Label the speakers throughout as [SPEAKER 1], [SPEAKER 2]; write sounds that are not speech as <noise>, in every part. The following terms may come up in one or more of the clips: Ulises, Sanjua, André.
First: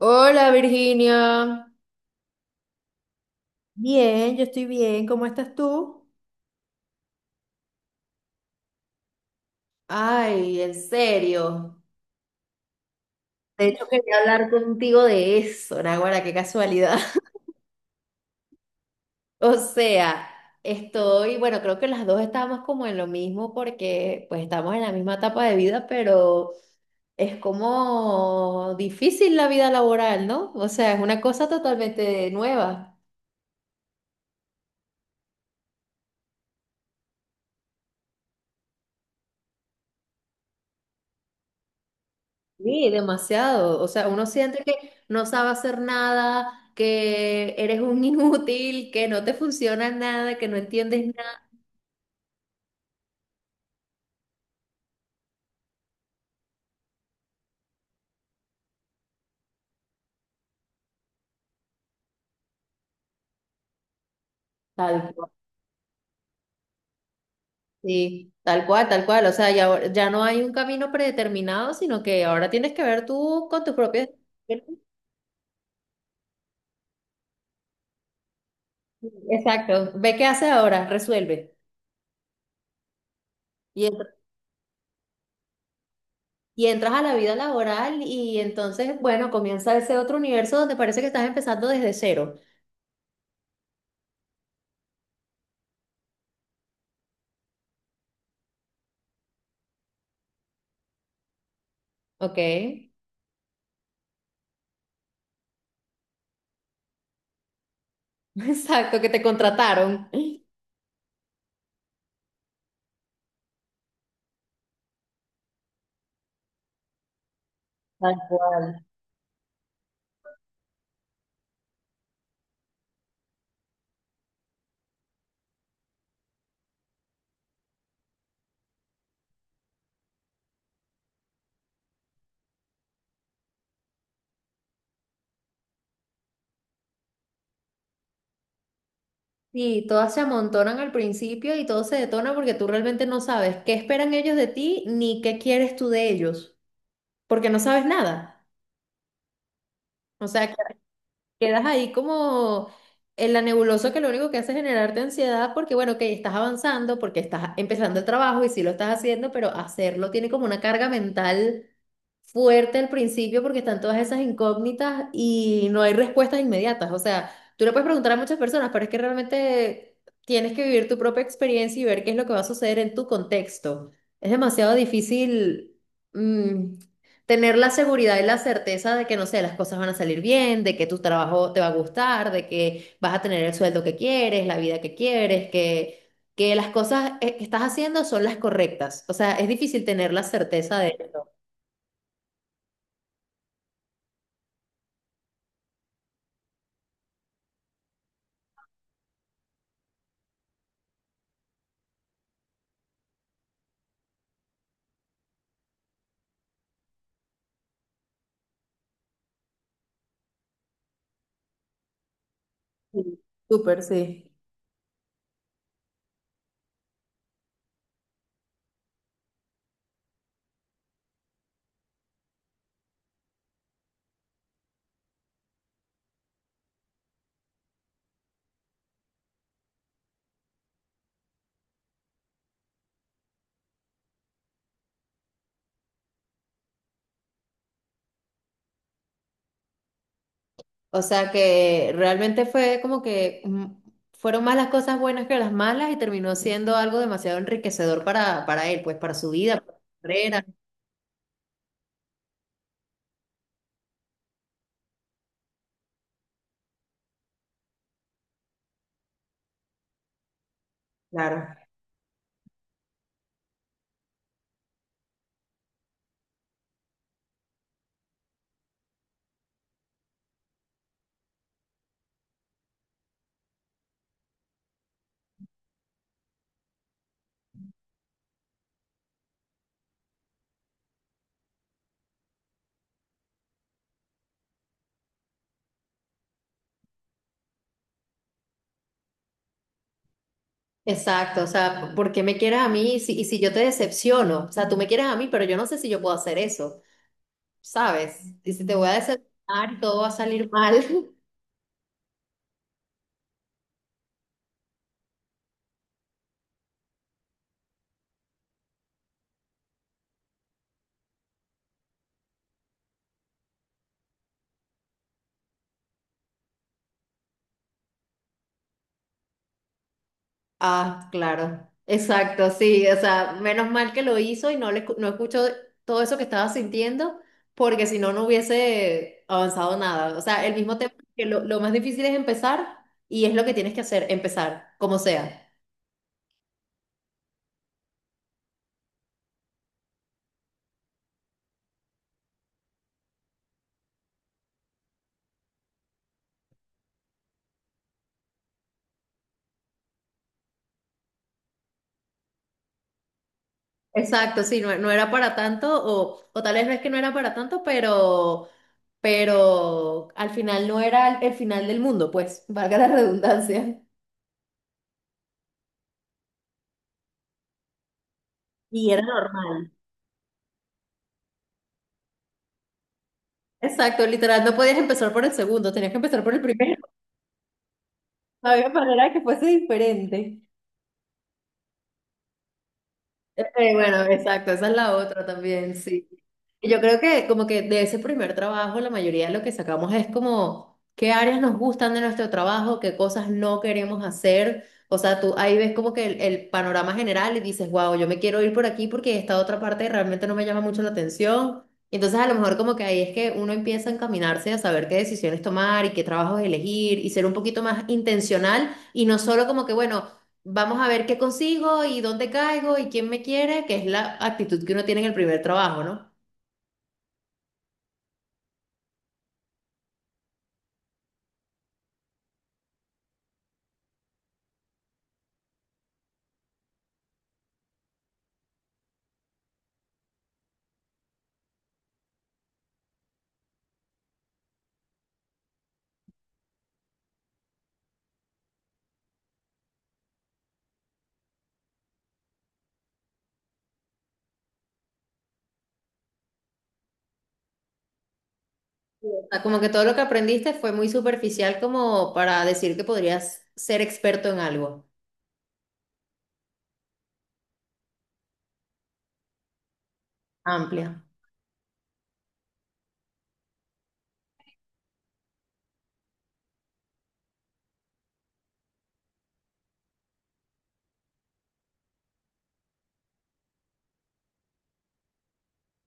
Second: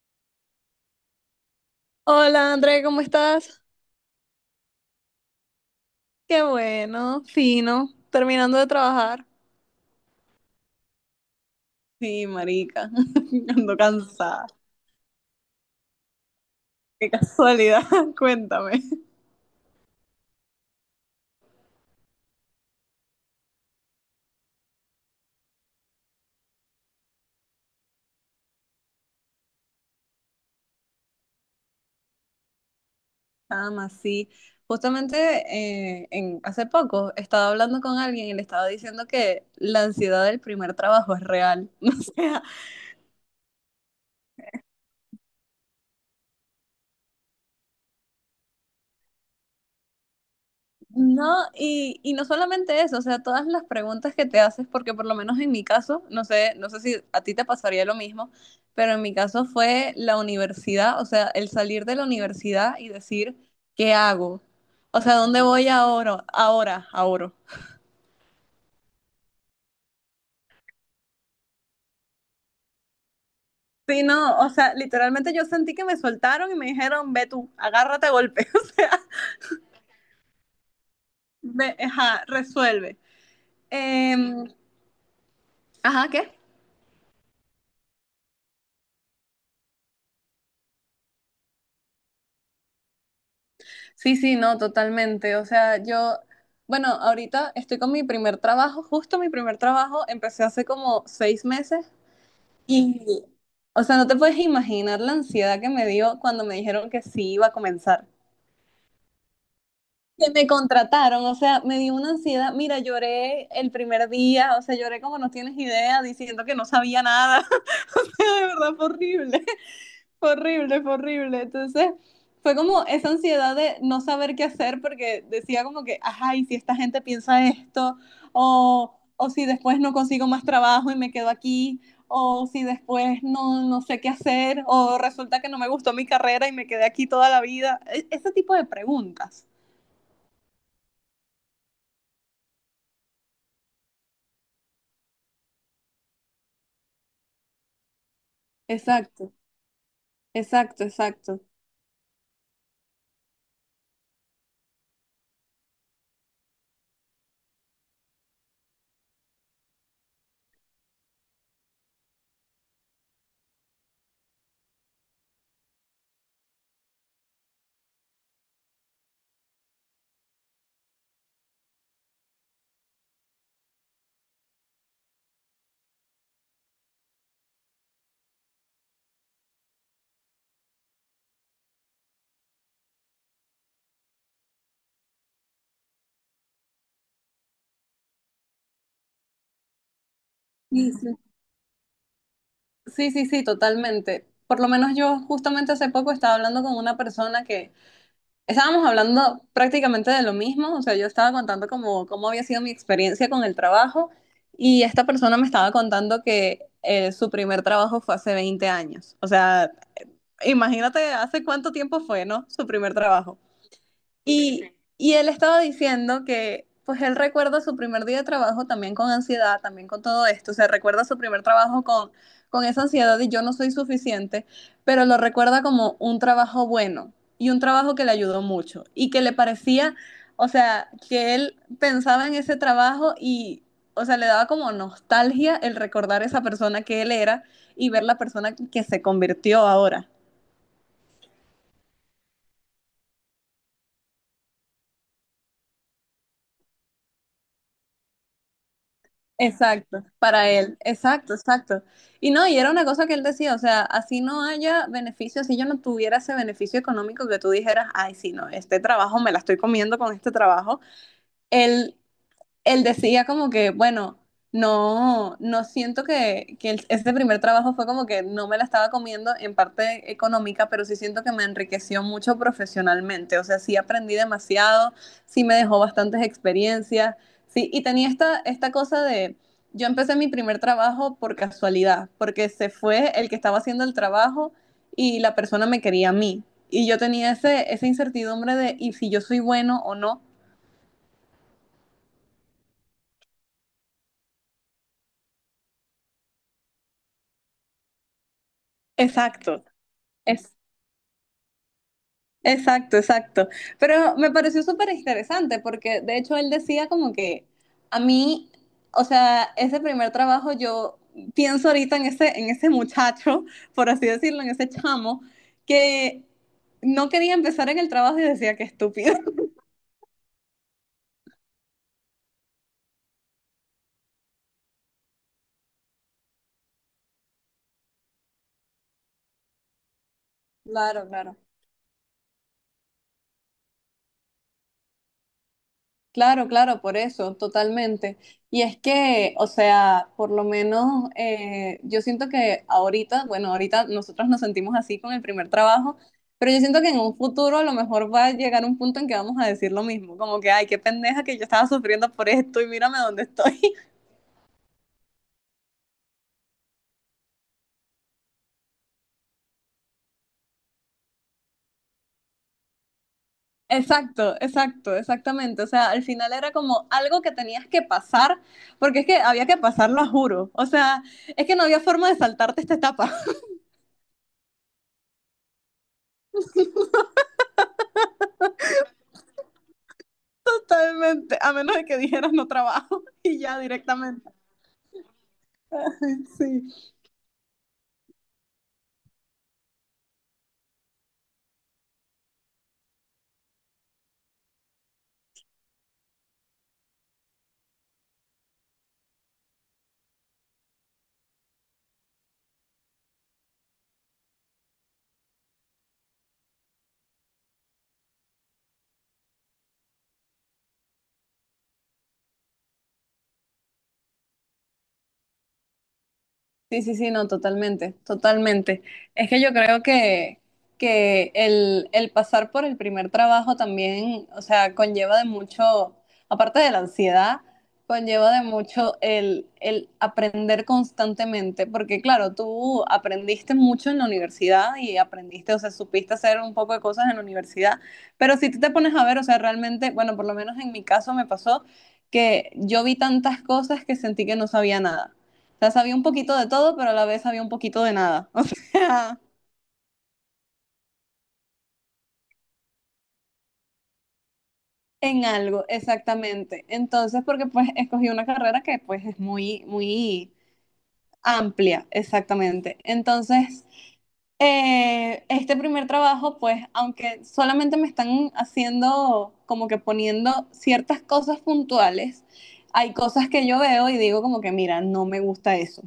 [SPEAKER 1] Hola Virginia.
[SPEAKER 2] Hola André, ¿cómo estás?
[SPEAKER 1] Bien, yo estoy bien. ¿Cómo estás tú?
[SPEAKER 2] Qué bueno, fino, terminando de trabajar.
[SPEAKER 1] Ay, en serio.
[SPEAKER 2] Sí, marica, <laughs>
[SPEAKER 1] De
[SPEAKER 2] ando
[SPEAKER 1] hecho, quería
[SPEAKER 2] cansada.
[SPEAKER 1] hablar contigo de eso, Naguará, qué casualidad.
[SPEAKER 2] Qué
[SPEAKER 1] <laughs>
[SPEAKER 2] casualidad, <laughs> cuéntame.
[SPEAKER 1] O sea, estoy, bueno, creo que las dos estamos como en lo mismo porque pues estamos en la misma etapa de vida, pero es como difícil la vida laboral, ¿no? O sea, es una cosa totalmente nueva.
[SPEAKER 2] Nada más, sí. Justamente hace poco estaba hablando con alguien y le estaba diciendo que la ansiedad del primer trabajo es real. <laughs> No sé.
[SPEAKER 1] Sí, demasiado. O sea, uno siente que no sabe hacer nada, que eres un <laughs> inútil, que no te funciona nada, que no entiendes
[SPEAKER 2] No,
[SPEAKER 1] nada.
[SPEAKER 2] y no solamente eso, o sea, todas las preguntas que te haces, porque por lo menos en mi caso, no sé, no sé si a ti te pasaría lo mismo, pero en mi caso fue la universidad, o sea, el salir de la universidad y decir, ¿qué hago? O
[SPEAKER 1] Tal
[SPEAKER 2] sea,
[SPEAKER 1] cual.
[SPEAKER 2] ¿dónde voy ahora? Ahora, ahora.
[SPEAKER 1] Sí, tal cual, tal cual. O sea, ya, ya no hay un camino predeterminado, sino que ahora tienes que ver tú con tus
[SPEAKER 2] Sí,
[SPEAKER 1] propios...
[SPEAKER 2] no, o sea, literalmente yo sentí que me soltaron y me dijeron, ve tú, agárrate a golpe, <laughs> o sea,
[SPEAKER 1] Exacto. Ve qué haces ahora, resuelve.
[SPEAKER 2] ve, ajá, resuelve.
[SPEAKER 1] Y, entr-
[SPEAKER 2] Em, ajá, ¿qué?
[SPEAKER 1] y entras a la vida laboral y entonces, bueno, comienza ese otro universo donde parece que estás empezando desde cero.
[SPEAKER 2] Sí, sí, no, totalmente. O sea, yo, bueno, ahorita estoy con mi primer trabajo, justo mi primer trabajo, empecé hace como 6 meses
[SPEAKER 1] ¿Ok? <laughs>
[SPEAKER 2] y, o sea, no te puedes imaginar la ansiedad que me dio cuando me dijeron que sí iba a comenzar.
[SPEAKER 1] Exacto, que te contrataron.
[SPEAKER 2] Que me contrataron, o sea, me dio una ansiedad. Mira, lloré el primer día, o sea, lloré como no tienes idea, diciendo que no sabía nada. <laughs> O
[SPEAKER 1] Tal
[SPEAKER 2] sea, de verdad
[SPEAKER 1] cual.
[SPEAKER 2] fue horrible. Fue horrible, fue horrible. Entonces, fue como esa ansiedad de no saber qué hacer porque decía como que, ajá, y si esta gente piensa esto, o si después no consigo más trabajo y me quedo aquí, o si después no, no sé qué hacer, o resulta que no me gustó mi carrera y me quedé aquí toda la vida. Ese tipo de preguntas.
[SPEAKER 1] Sí, todas se amontonan al principio y todo se detona porque tú realmente no sabes qué esperan ellos de ti ni qué quieres tú de ellos, porque no sabes nada.
[SPEAKER 2] Exacto,
[SPEAKER 1] O sea, que-
[SPEAKER 2] exacto, exacto.
[SPEAKER 1] Quedas ahí como en la nebulosa que lo único que hace es generarte ansiedad porque, bueno, que estás avanzando, porque estás empezando el trabajo y sí lo estás haciendo, pero hacerlo tiene como una carga mental fuerte al principio porque están todas esas incógnitas y no hay respuestas inmediatas. O sea, tú le puedes preguntar a muchas personas, pero es que realmente tienes que vivir tu propia experiencia y ver qué es lo que va a suceder en tu contexto. Es demasiado difícil, mm, tener la seguridad y la certeza de que, no sé, las cosas van a salir bien, de que tu trabajo te va a gustar, de que vas a tener el sueldo que quieres, la vida que quieres, que las cosas que estás haciendo son las correctas. O sea, es difícil tener la certeza
[SPEAKER 2] Sí,
[SPEAKER 1] de
[SPEAKER 2] sí,
[SPEAKER 1] eso.
[SPEAKER 2] sí, sí, sí, totalmente. Por lo menos yo justamente hace poco estaba hablando con una persona que estábamos hablando prácticamente de lo mismo, o sea, yo estaba contando como cómo había sido mi experiencia con el trabajo y esta persona me estaba contando que su primer trabajo fue hace 20 años. O sea, imagínate hace cuánto tiempo fue, ¿no? Su primer
[SPEAKER 1] Sí,
[SPEAKER 2] trabajo.
[SPEAKER 1] Súper, sí.
[SPEAKER 2] Y, y él estaba diciendo que, pues él recuerda su primer día de trabajo también con ansiedad, también con todo esto. O sea, recuerda su primer trabajo con esa ansiedad y yo no soy suficiente, pero lo recuerda como un trabajo bueno y un trabajo que le ayudó mucho y que le parecía, o sea, que él pensaba en ese trabajo y, o sea, le daba como nostalgia el recordar esa persona que él era y ver la persona que se convirtió ahora.
[SPEAKER 1] O sea que realmente fue como que fueron más las cosas buenas que las malas y terminó siendo algo demasiado enriquecedor para él, pues para su vida, para su
[SPEAKER 2] Exacto,
[SPEAKER 1] carrera.
[SPEAKER 2] para él, exacto, exacto. Y no, y era una cosa que él decía, o sea, así no haya beneficio, así yo no tuviera ese beneficio económico que tú dijeras, ay, sí, no, este trabajo me la estoy comiendo con este trabajo.
[SPEAKER 1] Claro.
[SPEAKER 2] Él él decía como que, bueno, no, no siento que este primer trabajo fue como que no me la estaba comiendo en parte económica, pero sí siento que me enriqueció mucho profesionalmente. O sea, sí aprendí demasiado, sí me dejó bastantes experiencias, sí, y tenía esta, esta cosa de, yo empecé mi primer trabajo por casualidad, porque se fue el que estaba haciendo el trabajo y la persona me quería a mí. Y yo tenía ese, esa incertidumbre de, ¿y si yo soy bueno o no?
[SPEAKER 1] Exacto, o sea, ¿por qué me quieres a mí y si yo te decepciono? O sea, tú me quieres a mí, pero yo no sé si yo puedo hacer eso, ¿sabes? Y si te voy a
[SPEAKER 2] Exacto.
[SPEAKER 1] decepcionar, todo va a salir mal.
[SPEAKER 2] Exacto, exacto. Pero me pareció súper interesante porque de hecho él decía como que a mí, o sea, ese primer trabajo yo pienso ahorita en ese muchacho, <laughs> por así decirlo, en ese chamo, que no quería empezar en el trabajo y decía que estúpido. <laughs>
[SPEAKER 1] Ah, claro, exacto, sí, o sea, menos mal que lo hizo y no no escuchó todo eso que estaba sintiendo, porque si no, no hubiese avanzado nada. O sea, el mismo tema
[SPEAKER 2] Claro,
[SPEAKER 1] que
[SPEAKER 2] claro.
[SPEAKER 1] lo más difícil es empezar y es lo que tienes que hacer, empezar, como sea.
[SPEAKER 2] Claro, claro, por eso, totalmente. Y es que, o sea, por lo menos yo siento que ahorita, bueno, ahorita nosotros nos sentimos así con el primer trabajo, pero yo siento que en un futuro a lo mejor va a llegar un punto en que vamos a decir lo mismo, como que, ay, qué pendeja que yo estaba sufriendo por esto y mírame dónde estoy. <laughs>
[SPEAKER 1] Exacto, sí, no, no era para tanto, o tal vez no es que no era para tanto, pero al final no era el, final del mundo, pues, <laughs> valga la redundancia.
[SPEAKER 2] Exacto, exacto, exactamente. O sea, al final era como algo que tenías que pasar,
[SPEAKER 1] Y
[SPEAKER 2] porque
[SPEAKER 1] era
[SPEAKER 2] es que había que
[SPEAKER 1] normal.
[SPEAKER 2] pasarlo, a juro. O sea, es que no había forma de saltarte esta etapa.
[SPEAKER 1] Exacto, literal, no podías empezar por el segundo, tenías que empezar por el primero. Había manera que fuese diferente.
[SPEAKER 2] Totalmente, a menos de que dijeras no trabajo <laughs> y ya
[SPEAKER 1] Bueno,
[SPEAKER 2] directamente.
[SPEAKER 1] exacto, esa es la otra también, sí.
[SPEAKER 2] <laughs>
[SPEAKER 1] Y yo
[SPEAKER 2] Sí,
[SPEAKER 1] creo que como que de ese primer trabajo la mayoría de lo que sacamos es como qué áreas nos gustan de nuestro trabajo, qué cosas no queremos hacer. O sea, tú ahí ves como que el panorama general y dices, wow, yo me quiero ir por aquí porque esta otra parte realmente no me llama mucho la atención. Y entonces a lo mejor como que ahí es que uno empieza a encaminarse a saber qué decisiones tomar y qué trabajos elegir y ser un poquito más intencional y no solo como que, bueno, vamos a ver qué consigo y dónde caigo y quién me quiere, que es la actitud que uno tiene en el primer trabajo, ¿no?
[SPEAKER 2] sí, sí, sí, no, totalmente, totalmente. Es que yo creo que el pasar por el primer trabajo también, o sea, conlleva de mucho, aparte de la ansiedad, conlleva de mucho el aprender constantemente, porque claro, tú aprendiste mucho en la universidad y aprendiste, o sea, supiste hacer un poco de cosas en la universidad, pero si tú te pones a ver, o sea, realmente, bueno, por lo menos en mi caso me pasó que yo vi tantas cosas que sentí que no sabía nada. O sea, sabía un poquito de todo, pero a la vez sabía un poquito de nada. <laughs> O sea,
[SPEAKER 1] O sea, como que todo lo que aprendiste fue muy superficial como para decir que podrías ser experto en algo.
[SPEAKER 2] en algo, exactamente. Entonces, porque pues escogí una carrera que pues es muy, muy
[SPEAKER 1] Amplia.
[SPEAKER 2] amplia, exactamente. Entonces, este primer trabajo, pues, aunque solamente me están haciendo como que poniendo ciertas cosas puntuales, hay cosas que yo veo y digo como que, mira, no me gusta eso.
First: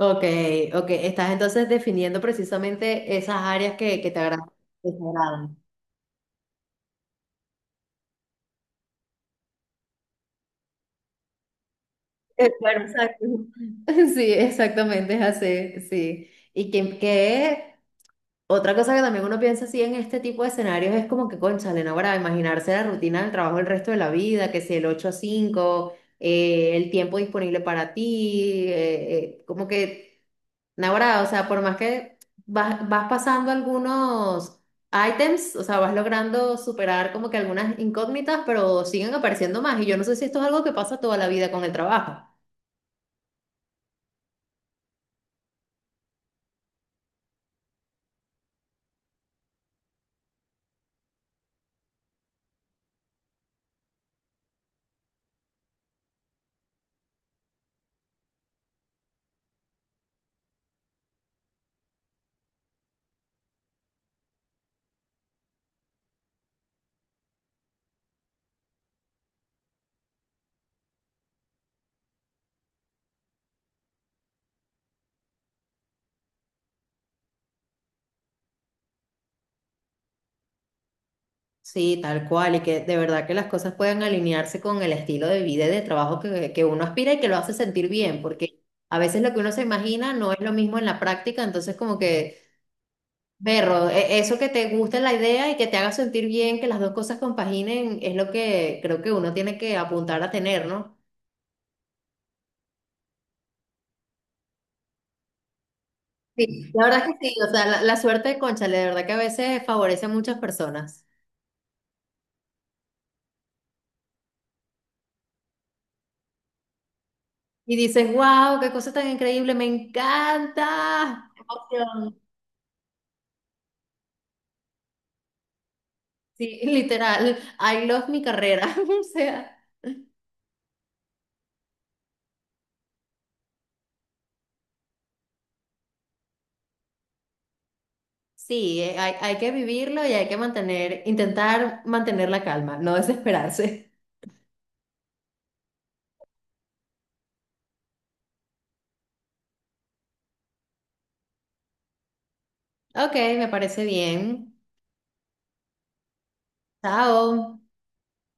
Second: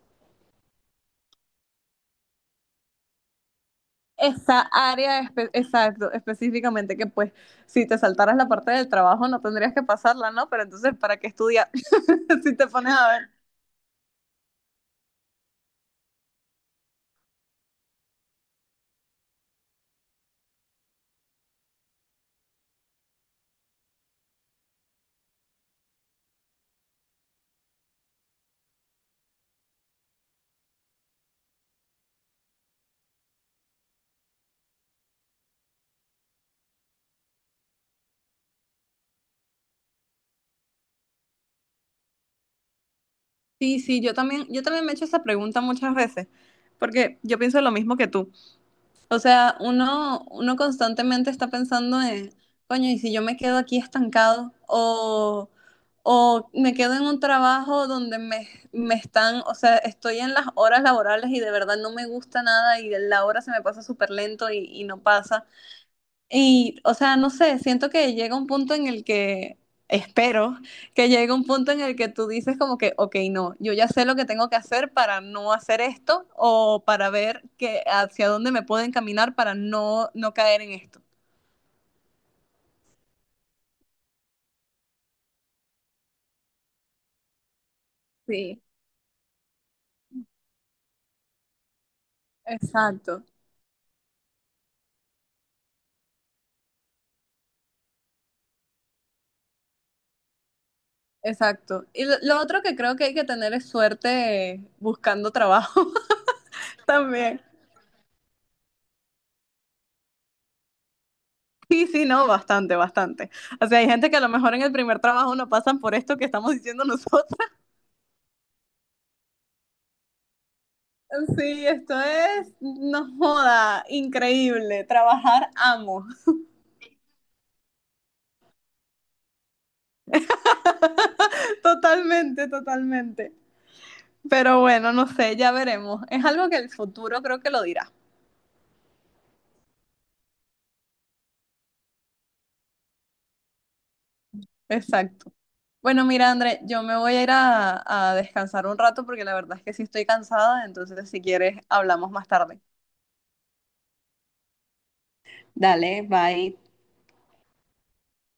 [SPEAKER 1] Ok, ok. Estás entonces definiendo precisamente esas áreas que te agradan.
[SPEAKER 2] Esa
[SPEAKER 1] Que te
[SPEAKER 2] área,
[SPEAKER 1] agradan.
[SPEAKER 2] exacto, específicamente, que pues si te saltaras la parte del trabajo no tendrías que pasarla, ¿no? Pero entonces, ¿para qué estudiar? <laughs> Si te
[SPEAKER 1] Claro,
[SPEAKER 2] pones a
[SPEAKER 1] exacto.
[SPEAKER 2] ver.
[SPEAKER 1] <laughs> Sí, exactamente, es así, sí. Y que otra cosa que también uno piensa así en este tipo de escenarios es como que, cónchale, no, ahora imaginarse la rutina del trabajo el resto de la vida, que si el 8 a 5 el tiempo disponible para ti, como que Naguará, o sea, por más que vas pasando algunos items, o sea, vas logrando superar como que algunas incógnitas, pero siguen apareciendo más. Y yo no sé si esto es algo que pasa toda la vida con el trabajo.
[SPEAKER 2] Sí, sí, yo también me he hecho esa pregunta muchas veces, porque yo pienso lo mismo que tú. O sea, uno, uno constantemente está pensando en, coño, ¿y si yo me quedo aquí estancado? O me quedo en un trabajo donde me están, o sea, estoy en las horas laborales y de verdad no me gusta nada y la hora se me pasa súper lento y no pasa. Y, o sea, no sé, siento que llega un punto en el que, espero, que llegue un punto en el que tú dices como que, ok, no, yo ya sé lo que tengo que hacer para no hacer esto o para ver que hacia dónde me puedo encaminar para no, no caer en esto.
[SPEAKER 1] Sí, tal cual, y que de verdad que las cosas puedan alinearse con el estilo de vida y de trabajo que uno aspira y que lo hace sentir bien, porque
[SPEAKER 2] Sí.
[SPEAKER 1] a veces lo que uno se imagina no es lo mismo en la práctica, entonces como que...
[SPEAKER 2] Exacto,
[SPEAKER 1] Berro, eso que te guste la idea y que te haga sentir bien, que las dos cosas compaginen, es lo que creo que uno tiene que apuntar a tener, ¿no?
[SPEAKER 2] exacto. Y lo otro que creo que hay que tener es suerte buscando trabajo
[SPEAKER 1] Sí. La
[SPEAKER 2] <laughs>
[SPEAKER 1] verdad que sí,
[SPEAKER 2] también.
[SPEAKER 1] o sea, la suerte de Cónchale, de verdad que a veces favorece a muchas personas.
[SPEAKER 2] Sí, sí, no, bastante, bastante. O sea, hay gente que a lo mejor en el primer trabajo no pasan por esto que estamos diciendo nosotros.
[SPEAKER 1] Y dices, wow, qué cosa tan increíble, me encanta. Qué
[SPEAKER 2] Sí, esto
[SPEAKER 1] emoción.
[SPEAKER 2] es, no joda, increíble. Trabajar amo.
[SPEAKER 1] Sí, literal, I love mi carrera. <laughs> O sea,
[SPEAKER 2] <laughs> Totalmente, totalmente. Pero bueno, no sé, ya veremos. Es algo que el futuro creo que lo dirá.
[SPEAKER 1] sí, hay que vivirlo y hay que mantener, intentar mantener la calma, no desesperarse.
[SPEAKER 2] Exacto. Bueno, mira, André, yo me voy a ir a descansar un rato porque la verdad es que sí estoy cansada, entonces si quieres hablamos más tarde.
[SPEAKER 1] Ok, me parece bien.
[SPEAKER 2] Dale, bye.
[SPEAKER 1] Chao.